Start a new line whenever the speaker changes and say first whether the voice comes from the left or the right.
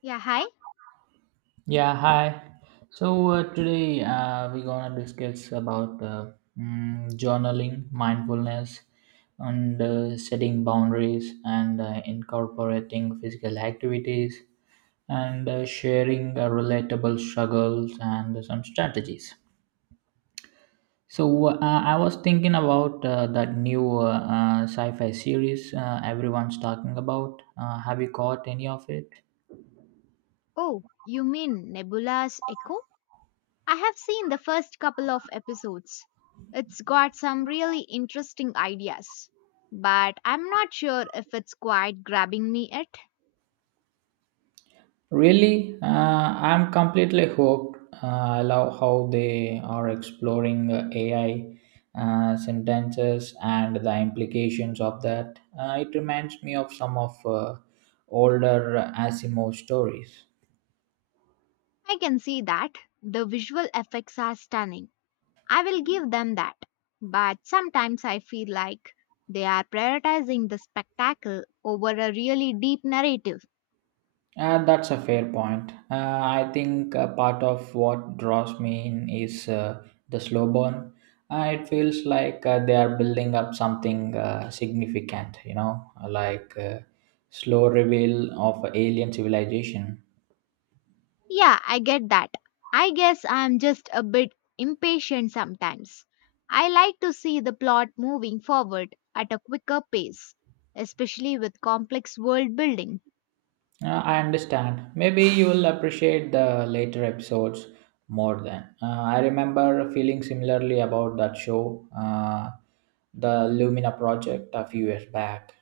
left: Yeah, hi.
right: Yeah, hi. So today we're gonna discuss about journaling, mindfulness, and setting boundaries, and incorporating physical activities, and sharing relatable struggles and some strategies. So I was thinking about that new sci-fi series everyone's talking about. Have you caught any of it?
left: Oh, you mean Nebula's Echo? I have seen the first couple of episodes. It's got some really interesting ideas, but I'm not sure if it's quite grabbing me yet.
right: Really, I'm completely hooked. I love how they are exploring AI sentences and the implications of that. It reminds me of some of older Asimov stories.
left: I can see that. The visual effects are stunning. I will give them that. But sometimes I feel like they are prioritizing the spectacle over a really deep narrative.
right: That's a fair point. I think part of what draws me in is the slow burn. It feels like they are building up something significant, like slow reveal of alien civilization.
left: Yeah, I get that. I guess I'm just a bit impatient sometimes. I like to see the plot moving forward at a quicker pace, especially with complex world building.
right: I understand. Maybe you will appreciate the later episodes more than. I remember feeling similarly about that show, the Lumina Project, a few years back.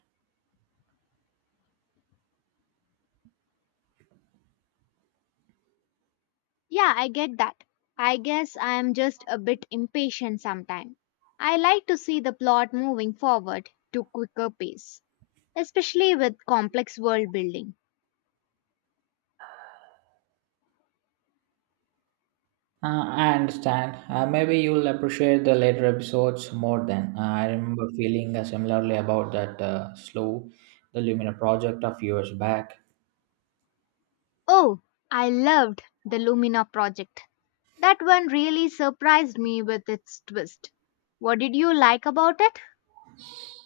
left: Yeah, I get that. I guess I'm just a bit impatient sometimes. I like to see the plot moving forward to quicker pace, especially with complex world building.
right: I understand. Maybe you'll appreciate the later episodes more then. I remember feeling similarly about the Lumina project of years back.
left: Oh, I loved the Lumina project. That one really surprised me with its twist. What did you like about it?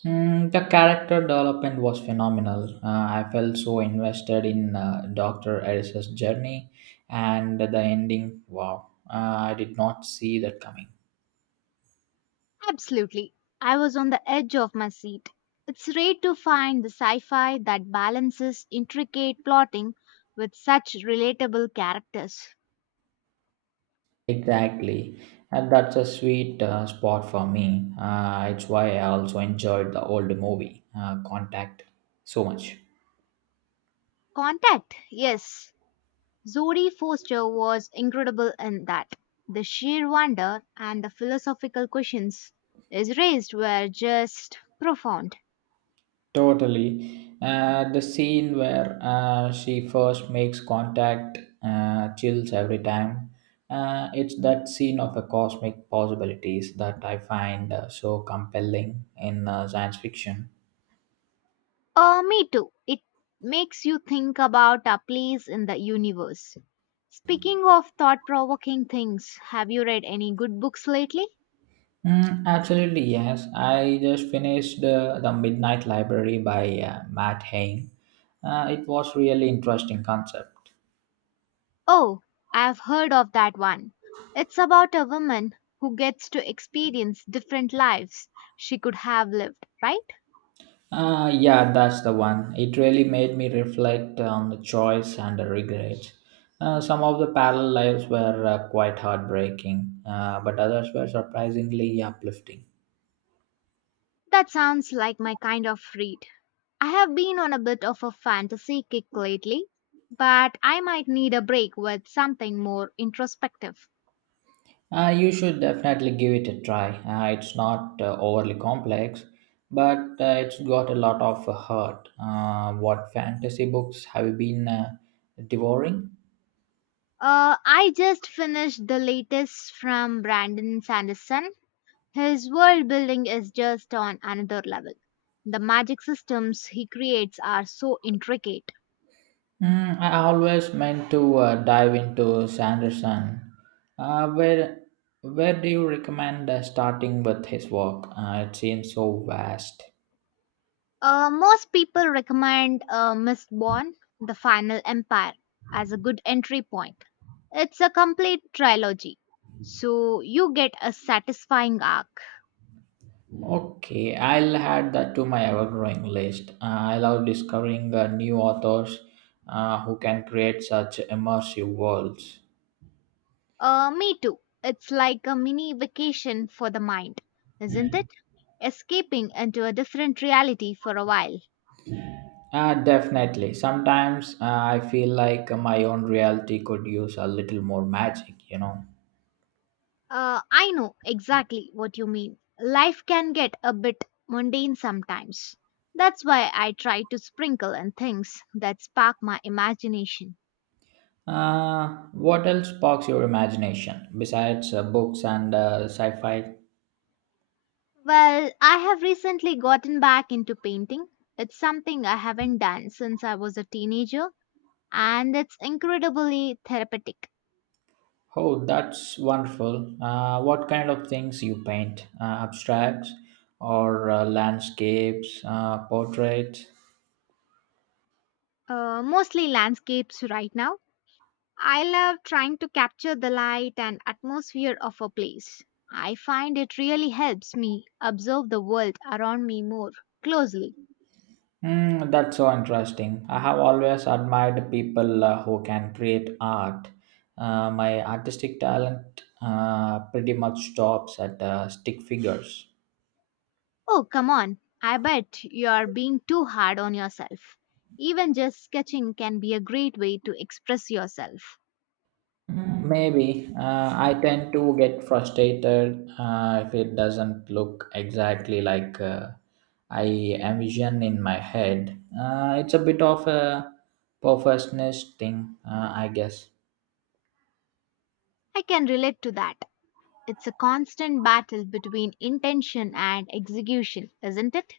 right: The character development was phenomenal. I felt so invested in Dr. Eris's journey and the ending. Wow, uh, I did not see that coming.
left: Absolutely. I was on the edge of my seat. It's rare to find the sci fi that balances intricate plotting with such relatable characters.
right: Exactly. And that's a sweet spot for me. It's why I also enjoyed the old movie, Contact, so much.
left: Contact, yes. Zodie Foster was incredible in that. The sheer wonder and the philosophical questions is raised were just profound.
right: Totally. The scene where she first makes contact chills every time. It's that scene of a cosmic possibilities that I find so compelling in science fiction.
left: Me too. It makes you think about our place in the universe. Speaking of thought provoking things, have you read any good books lately?
right: Absolutely, yes. I just finished The Midnight Library by Matt Haig. It was really interesting concept.
left: Oh, I've heard of that one. It's about a woman who gets to experience different lives she could have lived, right?
right: Yeah, that's the one. It really made me reflect on the choice and the regrets. Some of the parallel lives were quite heartbreaking, but others were surprisingly uplifting.
left: That sounds like my kind of read. I have been on a bit of a fantasy kick lately, but I might need a break with something more introspective.
right: You should definitely give it a try. It's not overly complex, but it's got a lot of heart. What fantasy books have you been devouring?
left: I just finished the latest from Brandon Sanderson. His world building is just on another level. The magic systems he creates are so intricate.
right: I always meant to dive into Sanderson. Uh, where where do you recommend starting with his work? It seems so vast.
left: Most people recommend Mistborn, The Final Empire, as a good entry point. It's a complete trilogy, so you get a satisfying arc.
right: Okay, I'll add that to my ever-growing list. I love discovering new authors who can create such immersive worlds.
left: Me too. It's like a mini vacation for the mind, isn't it? Escaping into a different reality for a while.
right: Definitely. Sometimes I feel like my own reality could use a little more magic.
left: I know exactly what you mean. Life can get a bit mundane sometimes. That's why I try to sprinkle in things that spark my imagination.
right: What else sparks your imagination besides books and sci-fi?
left: Well, I have recently gotten back into painting. It's something I haven't done since I was a teenager, and it's incredibly therapeutic.
right: Oh, that's wonderful. What kind of things you paint? Abstracts or landscapes, portraits?
left: Mostly landscapes right now. I love trying to capture the light and atmosphere of a place. I find it really helps me observe the world around me more closely.
right: That's so interesting. I have always admired people who can create art. My artistic talent pretty much stops at stick figures.
left: Oh, come on. I bet you are being too hard on yourself. Even just sketching can be a great way to express yourself.
right: Maybe, I tend to get frustrated if it doesn't look exactly like I envision in my head. It's a bit of a perfectionist thing, I guess.
left: I can relate to that. It's a constant battle between intention and execution, isn't it?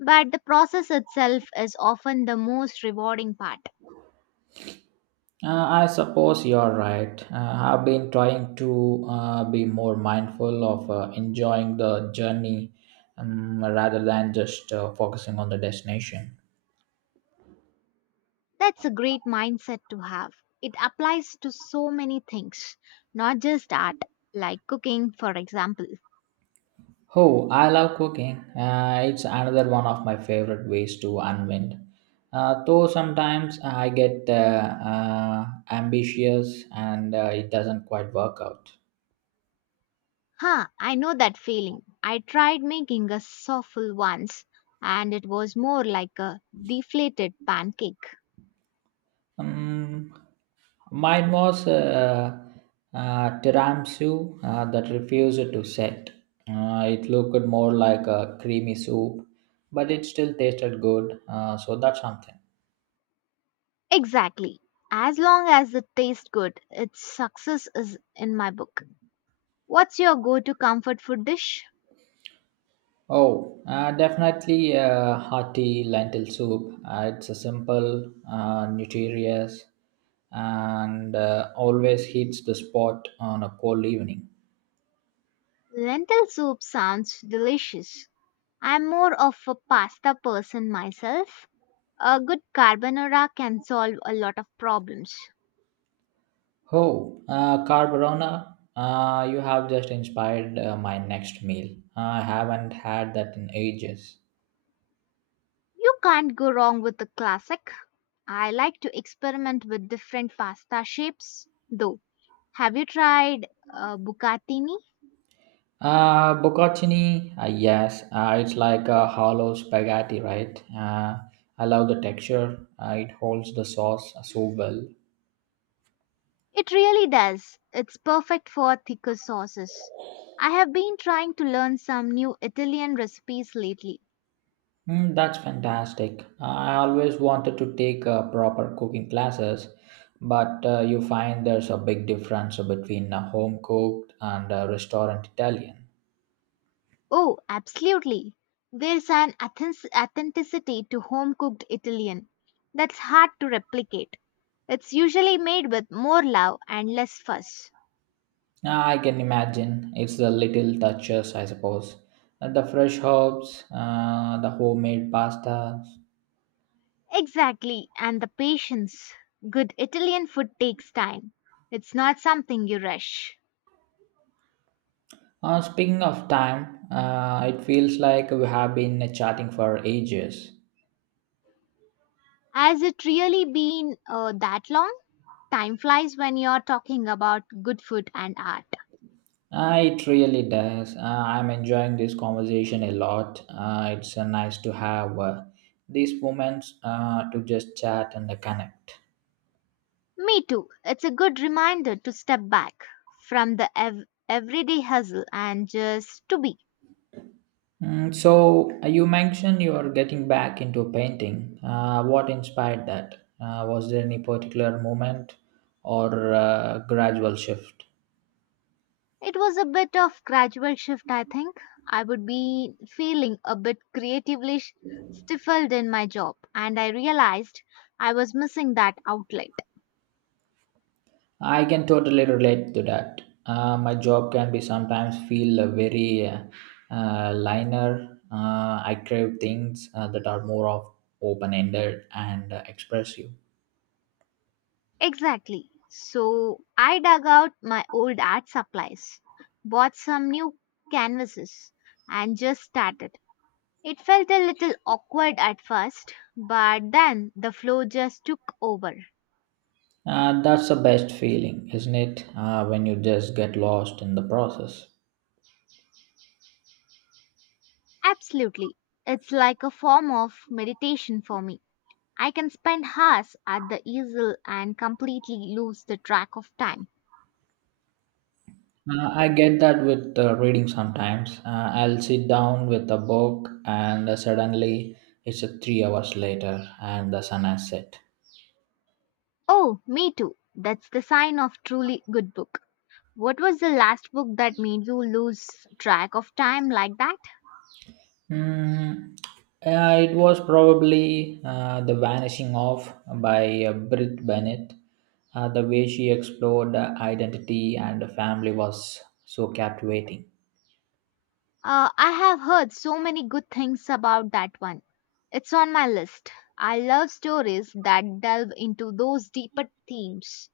left: But the process itself is often the most rewarding part.
right: I suppose you're right. I've been trying to be more mindful of enjoying the journey rather than just focusing on the destination.
left: That's a great mindset to have. It applies to so many things, not just art, like cooking, for example.
right: Oh, I love cooking. It's another one of my favorite ways to unwind. Though sometimes I get uh, ambitious and it doesn't quite work out.
left: Huh, I know that feeling. I tried making a souffle once, and it was more like a deflated pancake.
right: Um, Mine was tiramisu that refused to set. It looked more like a creamy soup, but it still tasted good, so that's something.
left: Exactly. As long as it tastes good, its success is in my book. What's your go to comfort food dish?
right: Oh, definitely hearty lentil soup. It's a simple, nutritious, and always hits the spot on a cold evening.
left: Lentil soup sounds delicious. I'm more of a pasta person myself. A good carbonara can solve a lot of problems.
right: Oh, carbonara! You have just inspired my next meal. I haven't had that in ages.
left: You can't go wrong with the classic. I like to experiment with different pasta shapes, though. Have you tried bucatini?
right: Bocconcini, yes, it's like a hollow spaghetti, right? I love the texture. It holds the sauce so well.
left: It really does. It's perfect for thicker sauces. I have been trying to learn some new Italian recipes lately.
right: That's fantastic. I always wanted to take proper cooking classes, but you find there's a big difference between home cooked and restaurant Italian.
left: Oh, absolutely. There's an authenticity to home cooked Italian that's hard to replicate. It's usually made with more love and less fuss.
right: I can imagine it's the little touches, I suppose. The fresh herbs, the homemade pastas.
left: Exactly, and the patience. Good Italian food takes time. It's not something you rush.
right: Speaking of time, it feels like we have been chatting for ages.
left: Has it really been that long? Time flies when you're talking about good food and art.
right: It really does. I'm enjoying this conversation a lot. It's nice to have these moments to just chat and connect.
left: Me too. It's a good reminder to step back from the everyday hustle and just to be.
right: So, you mentioned you are getting back into painting. What inspired that? Was there any particular moment or gradual shift?
left: It was a bit of gradual shift, I think. I would be feeling a bit creatively stifled in my job, and I realized I was missing that outlet.
right: I can totally relate to that. My job can be sometimes feel very linear. I crave things that are more of open-ended and expressive.
left: Exactly. So I dug out my old art supplies, bought some new canvases, and just started. It felt a little awkward at first, but then the flow just took over.
right: That's the best feeling, isn't it? When you just get lost in the process.
left: Absolutely. It's like a form of meditation for me. I can spend hours at the easel and completely lose the track of time.
right: I get that with reading sometimes. I'll sit down with a book and suddenly it's 3 hours later and the sun has set.
left: Oh, me too. That's the sign of truly good book. What was the last book that made you lose track of time like that?
right: Mm, yeah, it was probably The Vanishing of by Britt Bennett. The way she explored identity and family was so captivating.
left: I have heard so many good things about that one. It's on my list. I love stories that delve into those deeper themes.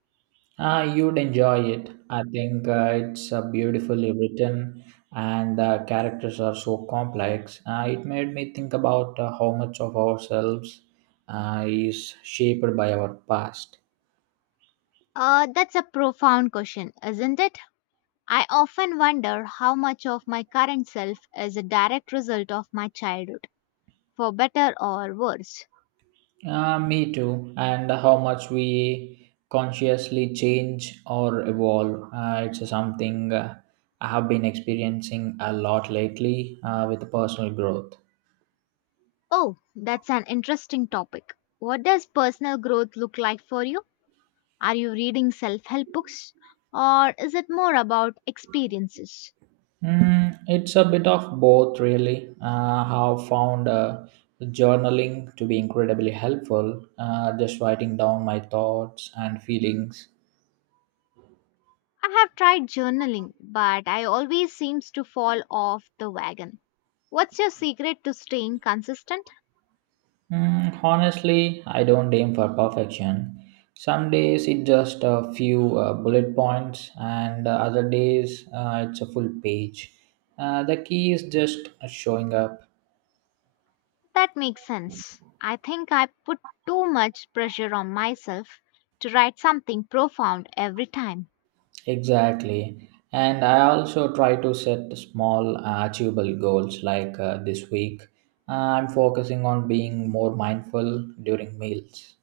right: You'd enjoy it. I think it's beautifully written and the characters are so complex. It made me think about how much of ourselves is shaped by our past.
left: That's a profound question, isn't it? I often wonder how much of my current self is a direct result of my childhood, for better or worse.
right: Me too. And how much we consciously change or evolve. It's something I have been experiencing a lot lately with personal growth.
left: Oh, that's an interesting topic. What does personal growth look like for you? Are you reading self help books? Or is it more about experiences?
right: It's a bit of both, really. I have found journaling to be incredibly helpful, just writing down my thoughts and feelings.
left: I have tried journaling, but I always seems to fall off the wagon. What's your secret to staying consistent?
right: Honestly, I don't aim for perfection. Some days it's just a few bullet points, and other days it's a full page. The key is just showing up.
left: That makes sense. I think I put too much pressure on myself to write something profound every time.
right: Exactly. And I also try to set small, achievable goals like this week. I'm focusing on being more mindful during meals.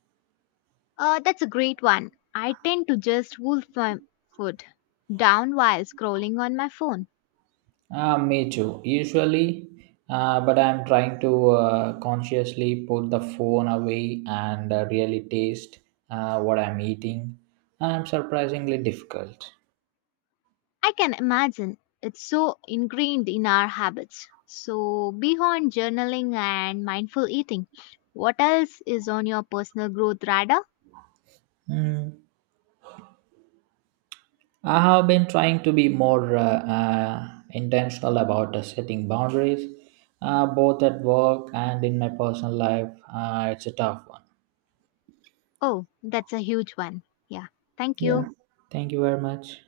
left: That's a great one. I tend to just wolf my food down while scrolling on my phone.
right: Me too. Usually, but I'm trying to consciously put the phone away and really taste what I'm eating. I'm surprisingly difficult.
left: I can imagine it's so ingrained in our habits. So, beyond journaling and mindful eating, what else is on your personal growth radar?
right: Hmm. I have been trying to be more intentional about setting boundaries, both at work and in my personal life. It's a tough one.
left: Oh, that's a huge one. Yeah. Thank
right: Yeah.
left: you.
right: Thank you very much.